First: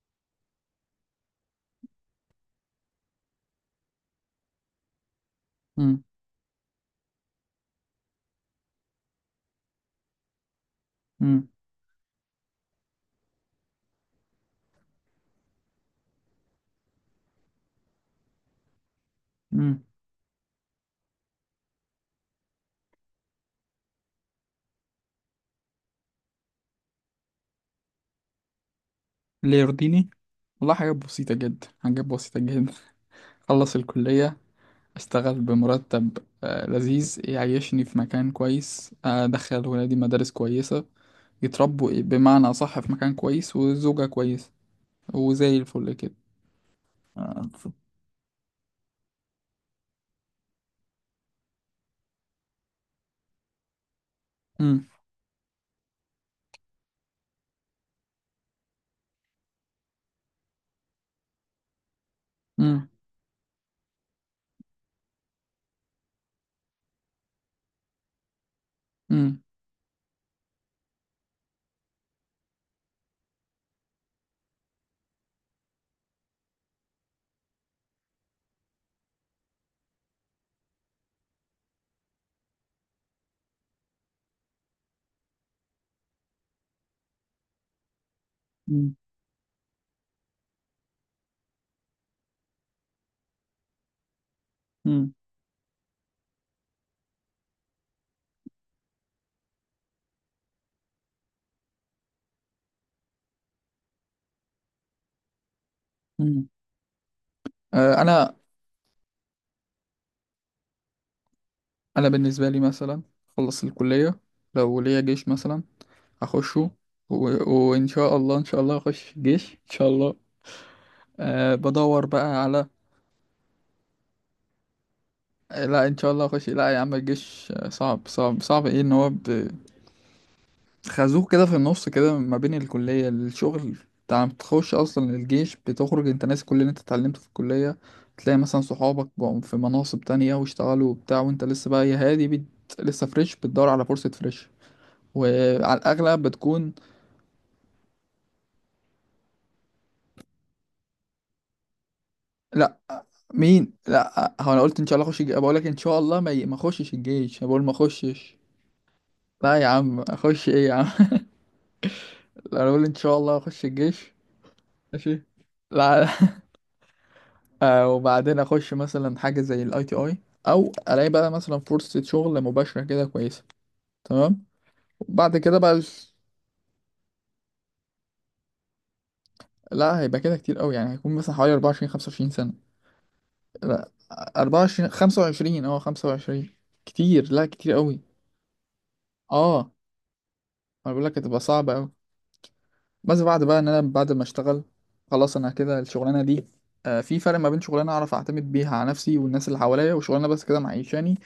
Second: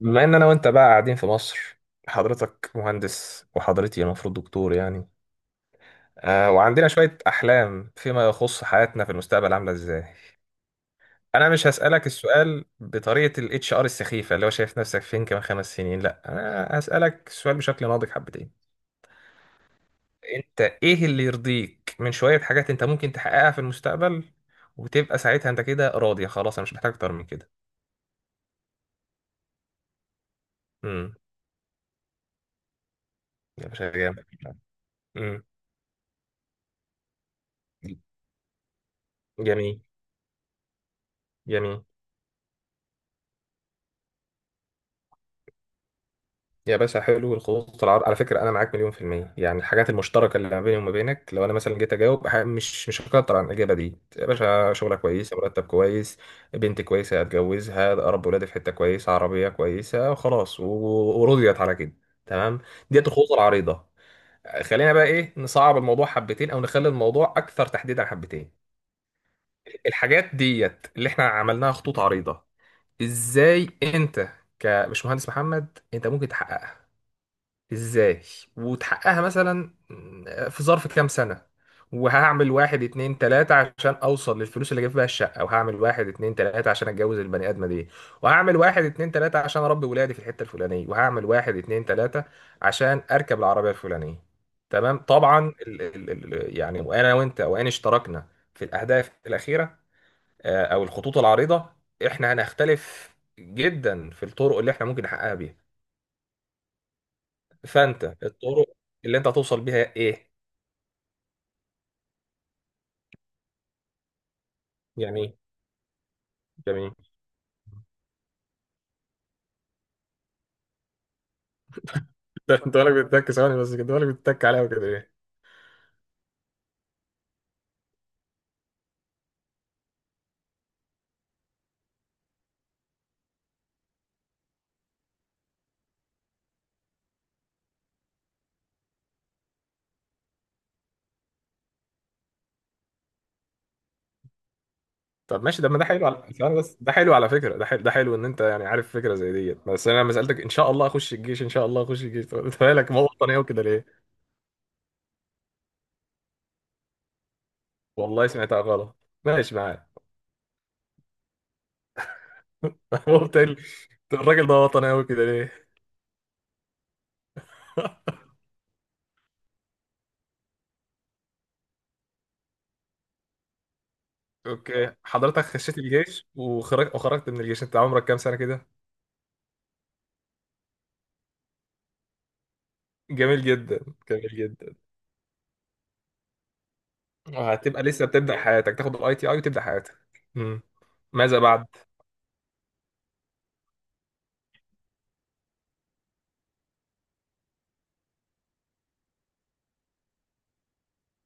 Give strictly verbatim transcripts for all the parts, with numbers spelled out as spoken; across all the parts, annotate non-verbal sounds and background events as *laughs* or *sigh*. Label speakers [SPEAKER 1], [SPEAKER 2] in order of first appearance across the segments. [SPEAKER 1] بما ان انا وانت بقى قاعدين في مصر. حضرتك مهندس وحضرتي المفروض دكتور يعني.
[SPEAKER 2] مم.
[SPEAKER 1] آه وعندنا شوية احلام فيما يخص حياتنا في المستقبل عاملة ازاي.
[SPEAKER 2] مم.
[SPEAKER 1] انا مش هسألك السؤال بطريقة الاتش ار السخيفة اللي هو شايف نفسك فين كمان خمس سنين، لا انا هسألك السؤال بشكل ناضج حبتين.
[SPEAKER 2] مم.
[SPEAKER 1] انت ايه اللي يرضيك من شوية حاجات انت ممكن تحققها في المستقبل وتبقى ساعتها انت كده راضية خلاص انا مش محتاج اكتر من كده.
[SPEAKER 2] اللي يرضيني، والله حاجات
[SPEAKER 1] امم
[SPEAKER 2] بسيطة جدا، حاجات بسيطة جدا. *laughs*
[SPEAKER 1] يا
[SPEAKER 2] أخلص
[SPEAKER 1] باشا جامد.
[SPEAKER 2] الكلية، أشتغل
[SPEAKER 1] امم
[SPEAKER 2] بمرتب آه، لذيذ، يعيشني في مكان كويس، أدخل
[SPEAKER 1] جميل.
[SPEAKER 2] ولادي مدارس كويسة،
[SPEAKER 1] جميل.
[SPEAKER 2] يتربوا إيه، بمعنى أصح في مكان كويس، وزوجة كويسة، وزي الفل كده.
[SPEAKER 1] يا باشا، حلو
[SPEAKER 2] آه، ف-
[SPEAKER 1] الخطوط العرض. على فكرة أنا معاك مليون في المية، يعني الحاجات المشتركة اللي ما بيني وما بينك، لو أنا مثلا جيت أجاوب ح- مش مش هكتر عن الإجابة دي. يا باشا،
[SPEAKER 2] مم.
[SPEAKER 1] شغلة كويسة، مرتب كويس، بنت كويسة هتجوزها، أربي ولادي في حتة كويسة، عربية كويسة وخلاص و- ورضيت على كده. تمام،
[SPEAKER 2] مم.
[SPEAKER 1] ديت الخطوط العريضة. خلينا بقى إيه نصعب الموضوع حبتين أو نخلي الموضوع أكثر تحديدا حبتين.
[SPEAKER 2] مم.
[SPEAKER 1] الحاجات ديت اللي إحنا عملناها خطوط عريضة، إزاي أنت كمش مهندس محمد أنت ممكن تحققها؟ ازاي وتحققها مثلا في ظرف كام سنة؟ وهعمل واحد اتنين تلاتة عشان اوصل للفلوس اللي اجيب بيها الشقة، وهعمل واحد اتنين تلاتة عشان اتجوز البني ادمة دي، وهعمل واحد
[SPEAKER 2] مم.
[SPEAKER 1] اتنين تلاتة عشان اربي ولادي في الحتة الفلانية، وهعمل واحد اتنين تلاتة عشان اركب العربية الفلانية. تمام.
[SPEAKER 2] مم.
[SPEAKER 1] طبعا ال ال ال يعني وانا وانت وان اشتركنا في الاهداف الاخيرة آه، او الخطوط العريضة، احنا هنختلف جدا في الطرق اللي احنا ممكن نحققها بيها.
[SPEAKER 2] مم. آه،
[SPEAKER 1] فانت
[SPEAKER 2] أنا
[SPEAKER 1] الطرق اللي انت هتوصل بيها ايه؟
[SPEAKER 2] أنا بالنسبة لي مثلا أخلص الكلية، لو ليا
[SPEAKER 1] يعني
[SPEAKER 2] جيش
[SPEAKER 1] ايه؟
[SPEAKER 2] مثلا أخشه
[SPEAKER 1] جميل.
[SPEAKER 2] و... وإن شاء الله، إن شاء الله أخش جيش إن شاء الله. أه بدور بقى
[SPEAKER 1] *laughs* ده
[SPEAKER 2] على
[SPEAKER 1] انت بالك بتتك ثواني بس، كده بالك بتتك عليها وكده ليه؟
[SPEAKER 2] آه، لا، ان شاء الله اخش، لا يا عم الجيش آه، صعب صعب صعب، ايه ان هو ب- خازوق كده في النص كده ما بين الكلية الشغل. انت عم تخش اصلا الجيش، بتخرج انت ناسي كل اللي انت اتعلمته في الكلية، تلاقي مثلا صحابك بقوا في مناصب تانية واشتغلوا وبتاع، وانت لسه بقى يا هادي بت... لسه فريش، بتدور على فرصة فريش،
[SPEAKER 1] طب ماشي، ده
[SPEAKER 2] وعلى
[SPEAKER 1] ما ده حلو،
[SPEAKER 2] الاغلب
[SPEAKER 1] على ثواني
[SPEAKER 2] بتكون
[SPEAKER 1] بس ده حلو، على فكره ده حلو، ده حلو ان انت يعني عارف فكره زي ديت. بس انا لما سالتك ان شاء الله اخش الجيش ان شاء الله اخش الجيش، طب انت
[SPEAKER 2] لا.
[SPEAKER 1] بالك ما هو وطني قوي كده
[SPEAKER 2] مين؟
[SPEAKER 1] ليه؟
[SPEAKER 2] لا، هو انا قلت ان شاء الله اخش الجيش؟ بقول لك ان شاء الله ما ي- ما اخشش الجيش، أنا بقول ما
[SPEAKER 1] والله
[SPEAKER 2] اخشش.
[SPEAKER 1] سمعتها غلط،
[SPEAKER 2] لا
[SPEAKER 1] ماشي
[SPEAKER 2] يا
[SPEAKER 1] معاك.
[SPEAKER 2] عم اخش ايه يا عم، انا بقول ان
[SPEAKER 1] *laughs*
[SPEAKER 2] شاء
[SPEAKER 1] هو
[SPEAKER 2] الله
[SPEAKER 1] قلت لي،
[SPEAKER 2] اخش الجيش.
[SPEAKER 1] الراجل ده وطني قوي
[SPEAKER 2] ماشي.
[SPEAKER 1] كده ليه؟
[SPEAKER 2] لا *laughs* آه،
[SPEAKER 1] *laughs*
[SPEAKER 2] وبعدين اخش مثلا حاجه زي الاي تي اي، او الاقي بقى مثلا فرصه شغل مباشره كده كويسه، تمام.
[SPEAKER 1] اوكي،
[SPEAKER 2] وبعد
[SPEAKER 1] حضرتك
[SPEAKER 2] كده بقى
[SPEAKER 1] خشيت
[SPEAKER 2] ال-
[SPEAKER 1] الجيش وخرجت، وخرجت من الجيش انت عمرك كام سنه كده؟
[SPEAKER 2] لا، هيبقى كده كتير قوي، يعني هيكون مثلا حوالي أربعة وعشرين خمس وعشرين سنه.
[SPEAKER 1] جميل جدا.
[SPEAKER 2] لا،
[SPEAKER 1] جميل جدا.
[SPEAKER 2] أربعة وعشرين خمسة وعشرين، اه خمسة وعشرين. كتير، لا كتير
[SPEAKER 1] هتبقى
[SPEAKER 2] قوي.
[SPEAKER 1] لسه بتبدأ حياتك، تاخد الاي تي اي وتبدأ
[SPEAKER 2] اه،
[SPEAKER 1] حياتك. مم.
[SPEAKER 2] انا بقول لك
[SPEAKER 1] ماذا
[SPEAKER 2] هتبقى
[SPEAKER 1] بعد؟
[SPEAKER 2] صعبه قوي. بس بعد بقى ان انا بعد ما اشتغل خلاص، انا كده الشغلانه دي آه، في فرق ما بين شغلانه اعرف اعتمد بيها على نفسي والناس اللي حواليا، وشغلانه بس كده معيشاني،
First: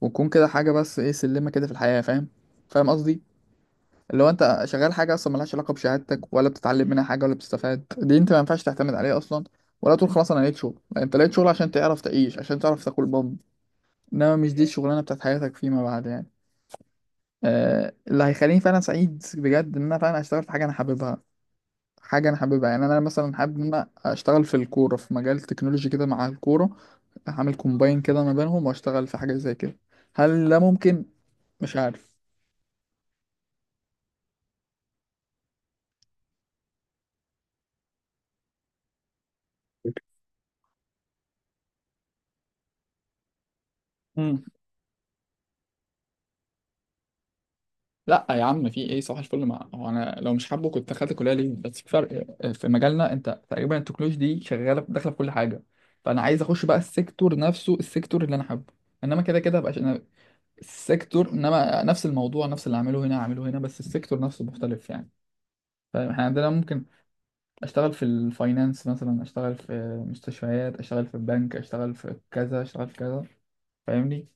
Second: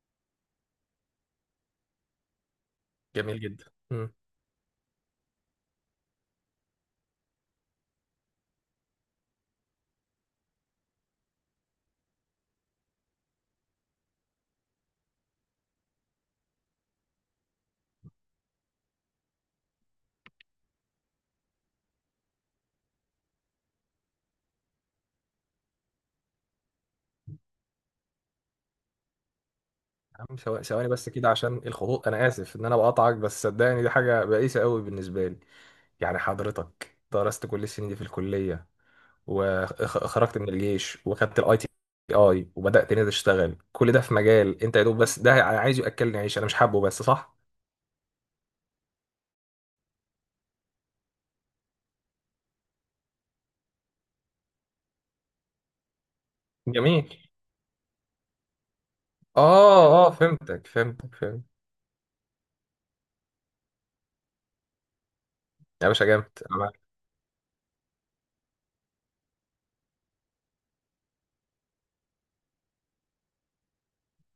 [SPEAKER 2] وتكون كده حاجه بس ايه، سلمه كده في الحياه، فاهم؟ فاهم قصدي؟
[SPEAKER 1] جميل جدا. مم.
[SPEAKER 2] اللي هو انت شغال حاجه اصلا ملهاش علاقه بشهادتك، ولا بتتعلم منها حاجه، ولا بتستفاد، دي انت ما ينفعش تعتمد عليها اصلا، ولا تقول خلاص انا لقيت شغل. لا، انت لقيت شغل عشان تعرف تعيش، عشان تعرف تاكل بام، انما مش دي الشغلانه بتاعت حياتك فيما بعد يعني. آه، اللي هيخليني فعلا سعيد بجد ان انا فعلا اشتغل في حاجه انا حاببها، حاجة أنا حاببها، يعني أنا مثلا حابب إن أنا أشتغل في الكورة، في مجال تكنولوجي كده مع الكورة، أعمل كومباين كده ما بينهم وأشتغل في حاجة زي كده.
[SPEAKER 1] يا عم
[SPEAKER 2] هل ده
[SPEAKER 1] ثو- ثواني
[SPEAKER 2] ممكن؟
[SPEAKER 1] بس كده عشان
[SPEAKER 2] مش
[SPEAKER 1] الخطوط،
[SPEAKER 2] عارف.
[SPEAKER 1] انا اسف ان انا بقطعك، بس صدقني دي حاجه بائسه قوي بالنسبه لي. يعني حضرتك درست كل السنين دي في الكليه، وخرجت من الجيش وخدت الاي تي اي وبدات هنا تشتغل كل ده في
[SPEAKER 2] مم.
[SPEAKER 1] مجال انت يا دوب بس ده انا عايز ياكلني عيش، انا مش حابه بس صح؟
[SPEAKER 2] لا يا عم في ايه، صباح الفل مع هو انا لو مش حابه كنت دخلت كليه ليه؟ بس في فرق، في مجالنا انت تقريبا التكنولوجي دي شغاله داخله في كل حاجه، فانا عايز اخش بقى
[SPEAKER 1] جميل.
[SPEAKER 2] السيكتور نفسه، السيكتور اللي انا حابه، انما كده كده بقى انا
[SPEAKER 1] اه اه، فهمتك فهمتك
[SPEAKER 2] السيكتور،
[SPEAKER 1] فهمت.
[SPEAKER 2] انما نفس الموضوع، نفس اللي اعمله هنا اعمله هنا، بس السيكتور نفسه مختلف يعني.
[SPEAKER 1] يا باشا
[SPEAKER 2] فاحنا
[SPEAKER 1] جامد،
[SPEAKER 2] عندنا
[SPEAKER 1] أنا معاك.
[SPEAKER 2] ممكن اشتغل في الفاينانس مثلا، اشتغل في مستشفيات، اشتغل في البنك، اشتغل في كذا، اشتغل في كذا، فاهمني؟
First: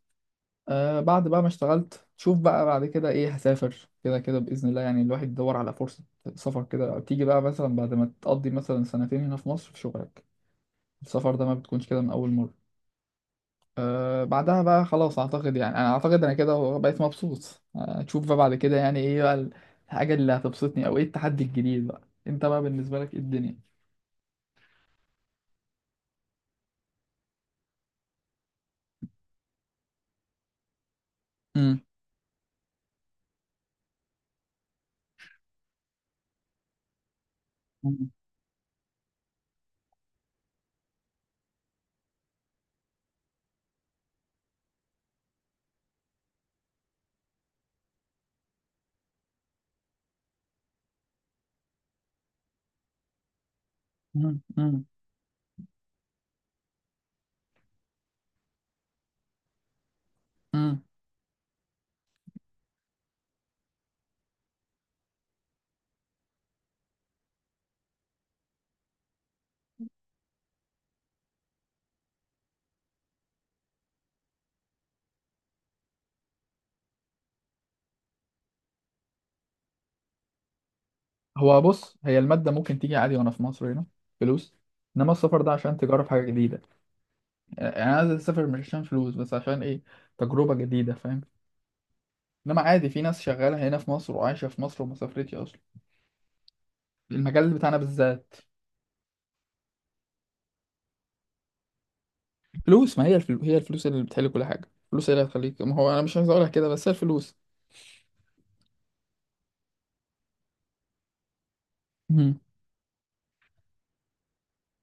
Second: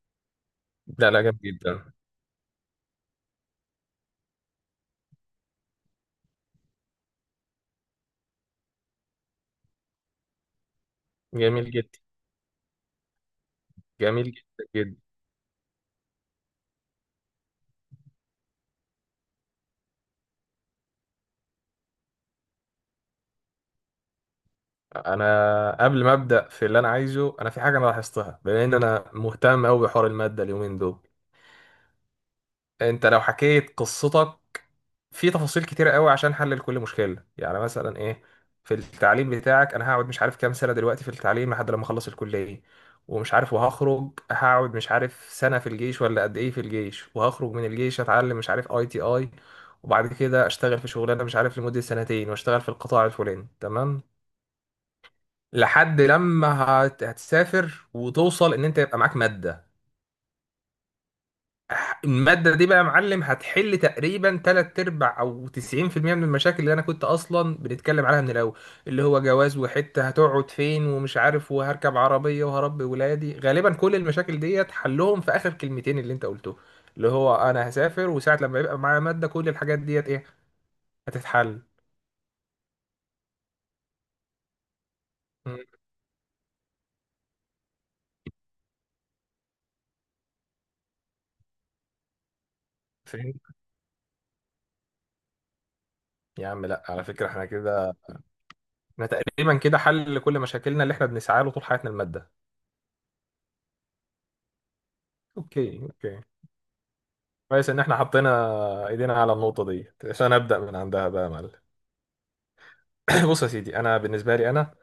[SPEAKER 2] آه
[SPEAKER 1] لا لا،
[SPEAKER 2] بعد
[SPEAKER 1] جامد
[SPEAKER 2] بقى ما
[SPEAKER 1] جدا.
[SPEAKER 2] اشتغلت شوف بقى بعد كده ايه، هسافر كده كده بإذن الله، يعني الواحد يدور على فرصة سفر كده، تيجي بقى مثلا بعد ما تقضي مثلا سنتين هنا في مصر في شغلك، السفر ده ما
[SPEAKER 1] جميل
[SPEAKER 2] بتكونش
[SPEAKER 1] جدا.
[SPEAKER 2] كده من أول مرة. آه
[SPEAKER 1] جميل
[SPEAKER 2] بعدها
[SPEAKER 1] جدا
[SPEAKER 2] بقى
[SPEAKER 1] جدا.
[SPEAKER 2] خلاص أعتقد، يعني أنا أعتقد أنا كده بقيت مبسوط. آه تشوف بقى بعد كده يعني ايه بقى الحاجة اللي هتبسطني، أو ايه التحدي الجديد بقى. انت بقى بالنسبة لك ايه الدنيا؟
[SPEAKER 1] انا قبل ما ابدا في اللي انا عايزه، انا في حاجه انا لاحظتها، بما ان انا مهتم قوي بحوار الماده اليومين دول. انت لو حكيت قصتك في تفاصيل كتيره قوي عشان احلل كل مشكله، يعني مثلا
[SPEAKER 2] مم.
[SPEAKER 1] ايه في التعليم بتاعك، انا هقعد مش عارف كام سنه دلوقتي في التعليم لحد لما اخلص الكليه، ومش عارف وهخرج هقعد مش عارف سنه في الجيش ولا قد ايه في الجيش، وهخرج من الجيش اتعلم مش عارف اي تي اي، وبعد كده اشتغل في شغلانه مش عارف لمده سنتين، واشتغل في القطاع الفلاني تمام.
[SPEAKER 2] مم، مم،
[SPEAKER 1] لحد لما هت- هتسافر وتوصل ان انت يبقى معاك ماده.
[SPEAKER 2] مم.
[SPEAKER 1] ح- الماده دي بقى يا معلم هتحل تقريبا تلات ارباع او تسعين في المية من المشاكل اللي انا كنت اصلا بنتكلم عليها من الاول. اللي هو جواز، وحته هتقعد فين ومش عارف، وهركب عربيه وهربي ولادي. غالبا كل المشاكل ديت حلهم في اخر كلمتين اللي انت قلته، اللي هو انا هسافر، وساعه لما يبقى معايا ماده كل الحاجات ديت ايه هتتحل.
[SPEAKER 2] هو بص، هي المادة ممكن تيجي عادي وانا في مصر هنا، فلوس، انما السفر ده
[SPEAKER 1] مم.
[SPEAKER 2] عشان تجرب حاجة جديدة، يعني انا عايز اسافر مش عشان فلوس بس، عشان ايه، تجربة جديدة، فاهم؟ انما عادي، في ناس
[SPEAKER 1] فهمت.
[SPEAKER 2] شغالة هنا في مصر وعايشة في مصر وما سافرتش اصلا،
[SPEAKER 1] يا عم لا، على فكره احنا
[SPEAKER 2] المجال بتاعنا
[SPEAKER 1] كده،
[SPEAKER 2] بالذات.
[SPEAKER 1] احنا تقريبا كده حل لكل مشاكلنا اللي احنا بنسعى له طول حياتنا، الماده.
[SPEAKER 2] فلوس، ما هي الفلو... هي الفلوس اللي بتحل كل حاجة، الفلوس هي اللي هتخليك، ما
[SPEAKER 1] اوكي
[SPEAKER 2] هو انا مش
[SPEAKER 1] اوكي.
[SPEAKER 2] عايز اقولها كده بس هي الفلوس.
[SPEAKER 1] كويس ان احنا حطينا ايدينا على النقطه دي عشان ابدا من عندها بقى يا معلم.
[SPEAKER 2] مم،
[SPEAKER 1] *clears throat* بص يا سيدي، انا بالنسبه لي انا،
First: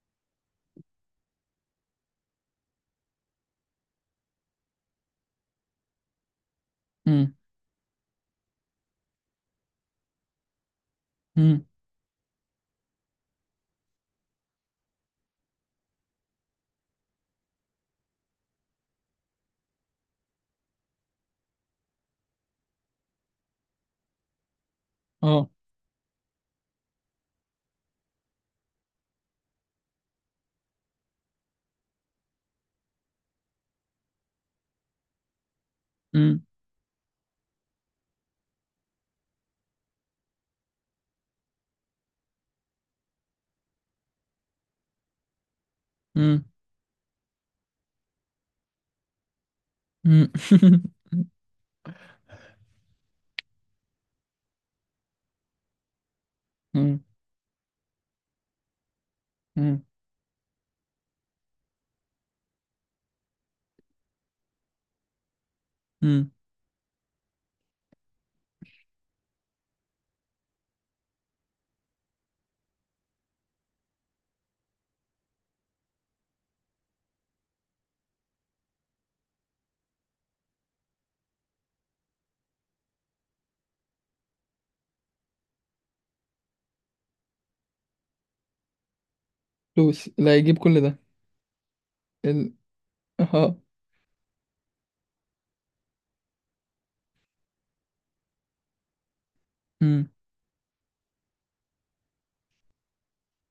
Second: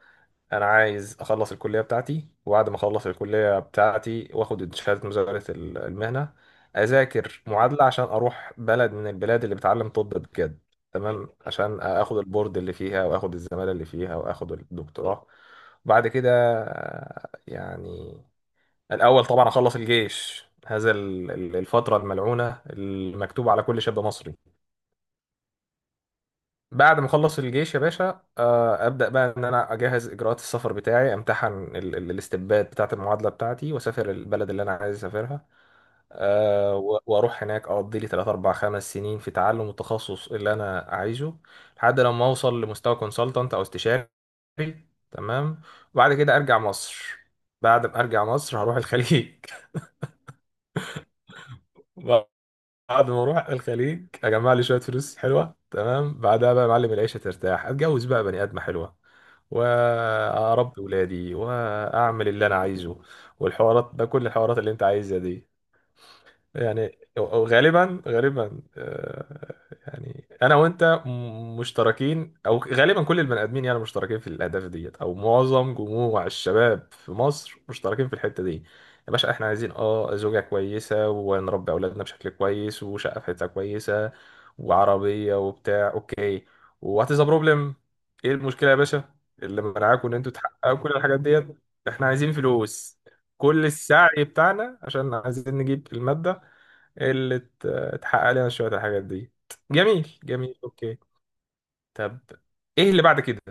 [SPEAKER 1] انا عايز اخلص الكليه بتاعتي، وبعد ما اخلص الكليه بتاعتي واخد شهاده مزاوله ال- المهنه،
[SPEAKER 2] مم،
[SPEAKER 1] اذاكر معادله عشان اروح بلد من البلاد اللي بتعلم طب بجد. تمام،
[SPEAKER 2] مم،
[SPEAKER 1] عشان اخد البورد اللي فيها، واخد الزماله اللي فيها، واخد الدكتوراه. وبعد كده آه، يعني الأول طبعا أخلص الجيش، هذا ال- ال- الفترة الملعونة المكتوبة على كل شاب مصري.
[SPEAKER 2] اه،
[SPEAKER 1] بعد ما أخلص الجيش يا باشا، آه، أبدأ بقى إن أنا أجهز إجراءات السفر بتاعي، أمتحن ال- ال- الاستبداد بتاعة المعادلة بتاعتي، وأسافر البلد اللي أنا عايز أسافرها.
[SPEAKER 2] مم،
[SPEAKER 1] آه، و- وأروح هناك أقضي لي تلاتة اربعة خمسة سنين في تعلم التخصص اللي أنا عايزه، لحد لما أوصل لمستوى كونسلتنت أو استشاري. تمام، وبعد كده
[SPEAKER 2] مم،
[SPEAKER 1] أرجع مصر. بعد ما أرجع مصر هروح الخليج.
[SPEAKER 2] مم. *laughs*
[SPEAKER 1] *laughs* بعد ما اروح الخليج اجمع لي شويه فلوس حلوه، تمام، بعدها بقى يا معلم
[SPEAKER 2] مم،
[SPEAKER 1] العيشه ترتاح، اتجوز بقى بني ادمه حلوه،
[SPEAKER 2] مم،
[SPEAKER 1] واربي ولادي، واعمل اللي انا عايزه، والحوارات ده، كل الحوارات اللي انت عايزها دي.
[SPEAKER 2] مم.
[SPEAKER 1] يعني غالبا غالبا آه، يعني انا وانت م- مشتركين، او غالبا كل البني ادمين يعني مشتركين في الاهداف ديت، او معظم جموع الشباب في مصر مشتركين في الحته دي. يا باشا احنا عايزين اه زوجه كويسه، ونربي اولادنا بشكل كويس، وشقه في حته كويسه وعربيه وبتاع. اوكي، وات از بروبلم؟ ايه المشكله يا باشا اللي منعاكم
[SPEAKER 2] فلوس،
[SPEAKER 1] ان
[SPEAKER 2] اللي
[SPEAKER 1] انتوا
[SPEAKER 2] هيجيب
[SPEAKER 1] تحققوا
[SPEAKER 2] كل
[SPEAKER 1] كل
[SPEAKER 2] ده
[SPEAKER 1] الحاجات ديت؟ احنا عايزين
[SPEAKER 2] ال...
[SPEAKER 1] فلوس.
[SPEAKER 2] اه.
[SPEAKER 1] كل السعي بتاعنا عشان عايزين نجيب المادة. إيه اللي ت- اتحقق لنا شوية الحاجات دي.
[SPEAKER 2] امم.
[SPEAKER 1] جميل جميل اوكي. طب ايه اللي بعد كده؟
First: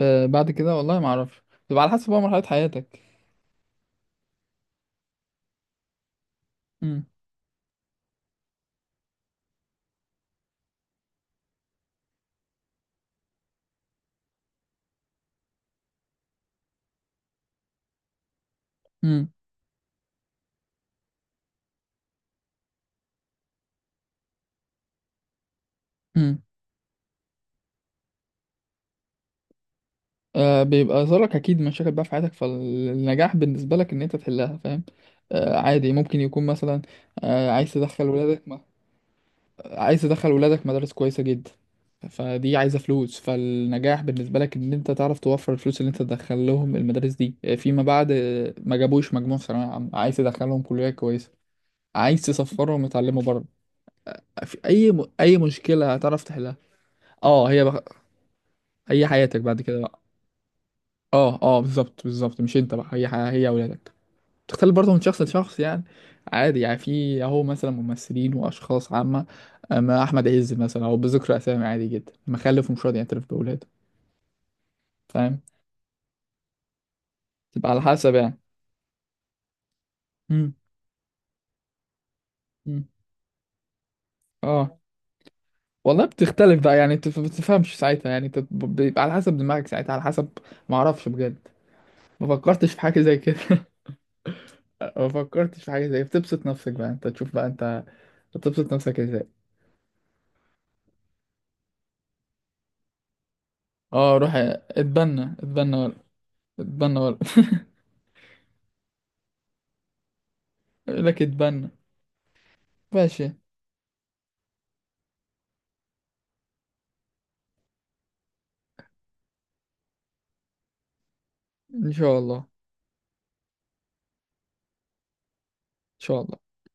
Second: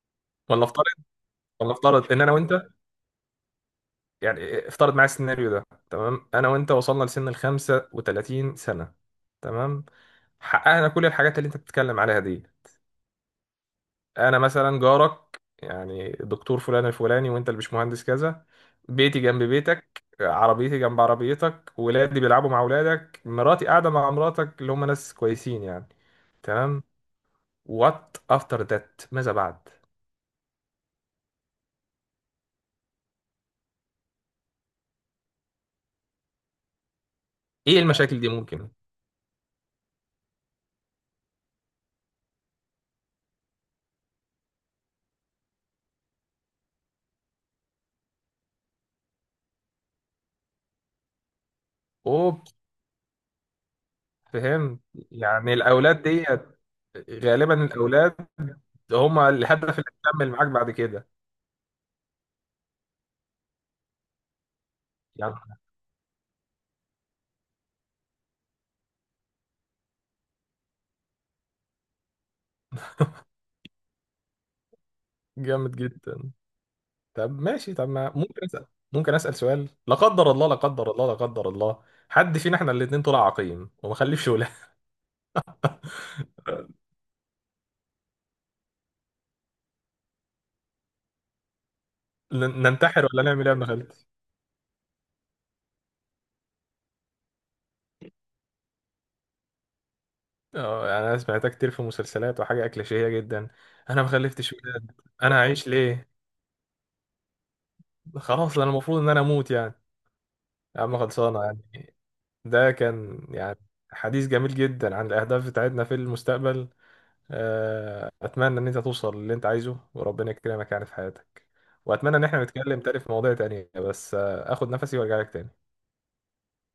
[SPEAKER 2] آه بعد
[SPEAKER 1] ولا
[SPEAKER 2] كده
[SPEAKER 1] افترض،
[SPEAKER 2] والله ما اعرفش،
[SPEAKER 1] ولا
[SPEAKER 2] بيبقى على حسب
[SPEAKER 1] افترض
[SPEAKER 2] بقى
[SPEAKER 1] ان انا
[SPEAKER 2] مرحله
[SPEAKER 1] وانت،
[SPEAKER 2] حياتك.
[SPEAKER 1] يعني افترض معايا السيناريو ده. تمام، انا وانت وصلنا
[SPEAKER 2] امم.
[SPEAKER 1] لسن ال خمسة وتلاتين سنة. تمام، حققنا كل الحاجات اللي انت بتتكلم عليها دي. انا مثلا جارك، يعني دكتور فلان الفلاني، وانت البشمهندس كذا. بيتي
[SPEAKER 2] امم.
[SPEAKER 1] جنب بيتك، عربيتي جنب عربيتك، ولادي بيلعبوا مع ولادك، مراتي قاعدة مع مراتك، اللي هم ناس كويسين يعني.
[SPEAKER 2] امم.
[SPEAKER 1] تمام، وات افتر ذات؟ ماذا بعد؟
[SPEAKER 2] آه بيبقى ظهرك اكيد مشاكل بقى في حياتك، فالنجاح بالنسبه لك ان انت تحلها، فاهم؟ آه عادي، ممكن يكون مثلا آه عايز
[SPEAKER 1] ايه
[SPEAKER 2] تدخل
[SPEAKER 1] المشاكل دي
[SPEAKER 2] ولادك ما،
[SPEAKER 1] ممكن؟
[SPEAKER 2] عايز تدخل ولادك مدارس كويسه جدا، فدي عايزه فلوس، فالنجاح بالنسبه لك ان انت تعرف توفر الفلوس اللي انت تدخل لهم المدارس دي، آه، فيما بعد آه، ما جابوش مجموع في ثانويه عامه، عايز تدخلهم كليه كويسه، عايز
[SPEAKER 1] اوه،
[SPEAKER 2] تسفرهم يتعلموا بره. في
[SPEAKER 1] فهم.
[SPEAKER 2] اي م... اي
[SPEAKER 1] يعني
[SPEAKER 2] مشكله
[SPEAKER 1] الاولاد
[SPEAKER 2] هتعرف
[SPEAKER 1] دي،
[SPEAKER 2] تحلها. اه، هي
[SPEAKER 1] غالبا
[SPEAKER 2] بقى
[SPEAKER 1] الاولاد
[SPEAKER 2] هي
[SPEAKER 1] هم
[SPEAKER 2] حياتك بعد
[SPEAKER 1] الهدف
[SPEAKER 2] كده
[SPEAKER 1] اللي
[SPEAKER 2] بقى.
[SPEAKER 1] هتكمل معاك بعد كده
[SPEAKER 2] اه اه بالظبط بالظبط، مش انت بقى، هي ح- هي اولادك، تختلف برضه من شخص
[SPEAKER 1] يعني؟
[SPEAKER 2] لشخص يعني. عادي يعني، في اهو مثلا ممثلين واشخاص عامه، اما احمد عز مثلا، او بذكر اسامي عادي جدا، مخلف ومش راضي يعترف باولاده، فاهم؟
[SPEAKER 1] جامد جدا. طب
[SPEAKER 2] تبقى
[SPEAKER 1] ماشي،
[SPEAKER 2] على
[SPEAKER 1] طب ما
[SPEAKER 2] حسب يعني.
[SPEAKER 1] ممكن اسال، ممكن اسال سؤال، لا قدر الله
[SPEAKER 2] امم.
[SPEAKER 1] لا قدر الله لا قدر الله، حد فينا احنا
[SPEAKER 2] امم.
[SPEAKER 1] الاثنين طلع عقيم وما خلفش ولا؟
[SPEAKER 2] اه، والله بتختلف بقى يعني، انت ما بتفهمش ساعتها، يعني انت ب- بيبقى على حسب دماغك ساعتها، على حسب، ما اعرفش بجد. ما
[SPEAKER 1] *laughs* ن-
[SPEAKER 2] فكرتش في حاجه
[SPEAKER 1] ننتحر
[SPEAKER 2] زي
[SPEAKER 1] ولا
[SPEAKER 2] كده.
[SPEAKER 1] نعمل ايه يا ابن خالتي؟
[SPEAKER 2] *laughs* ما فكرتش في حاجه زي، بتبسط نفسك بقى انت، تشوف بقى انت بتبسط نفسك ازاي.
[SPEAKER 1] اه يعني انا سمعتها كتير في مسلسلات وحاجه كليشيهيه جدا، انا ما
[SPEAKER 2] اه روح
[SPEAKER 1] خلفتش ولاد،
[SPEAKER 2] اتبنى،
[SPEAKER 1] انا هعيش
[SPEAKER 2] اتبنى ولا
[SPEAKER 1] ليه؟
[SPEAKER 2] اتبنى ولا
[SPEAKER 1] خلاص انا المفروض ان انا اموت يعني؟ يا عم
[SPEAKER 2] *laughs* لك
[SPEAKER 1] خلصانة
[SPEAKER 2] اتبنى.
[SPEAKER 1] يعني. ده كان
[SPEAKER 2] ماشي،
[SPEAKER 1] يعني حديث جميل جدا عن الأهداف بتاعتنا في المستقبل. آه، أتمنى إن أنت توصل للي أنت عايزه وربنا يكرمك يعني في حياتك.
[SPEAKER 2] ان
[SPEAKER 1] وأتمنى
[SPEAKER 2] شاء
[SPEAKER 1] إن
[SPEAKER 2] الله، ان
[SPEAKER 1] احنا نتكلم تاني في مواضيع تانية، بس آه، آخد نفسي وأرجع لك تاني.
[SPEAKER 2] شاء الله.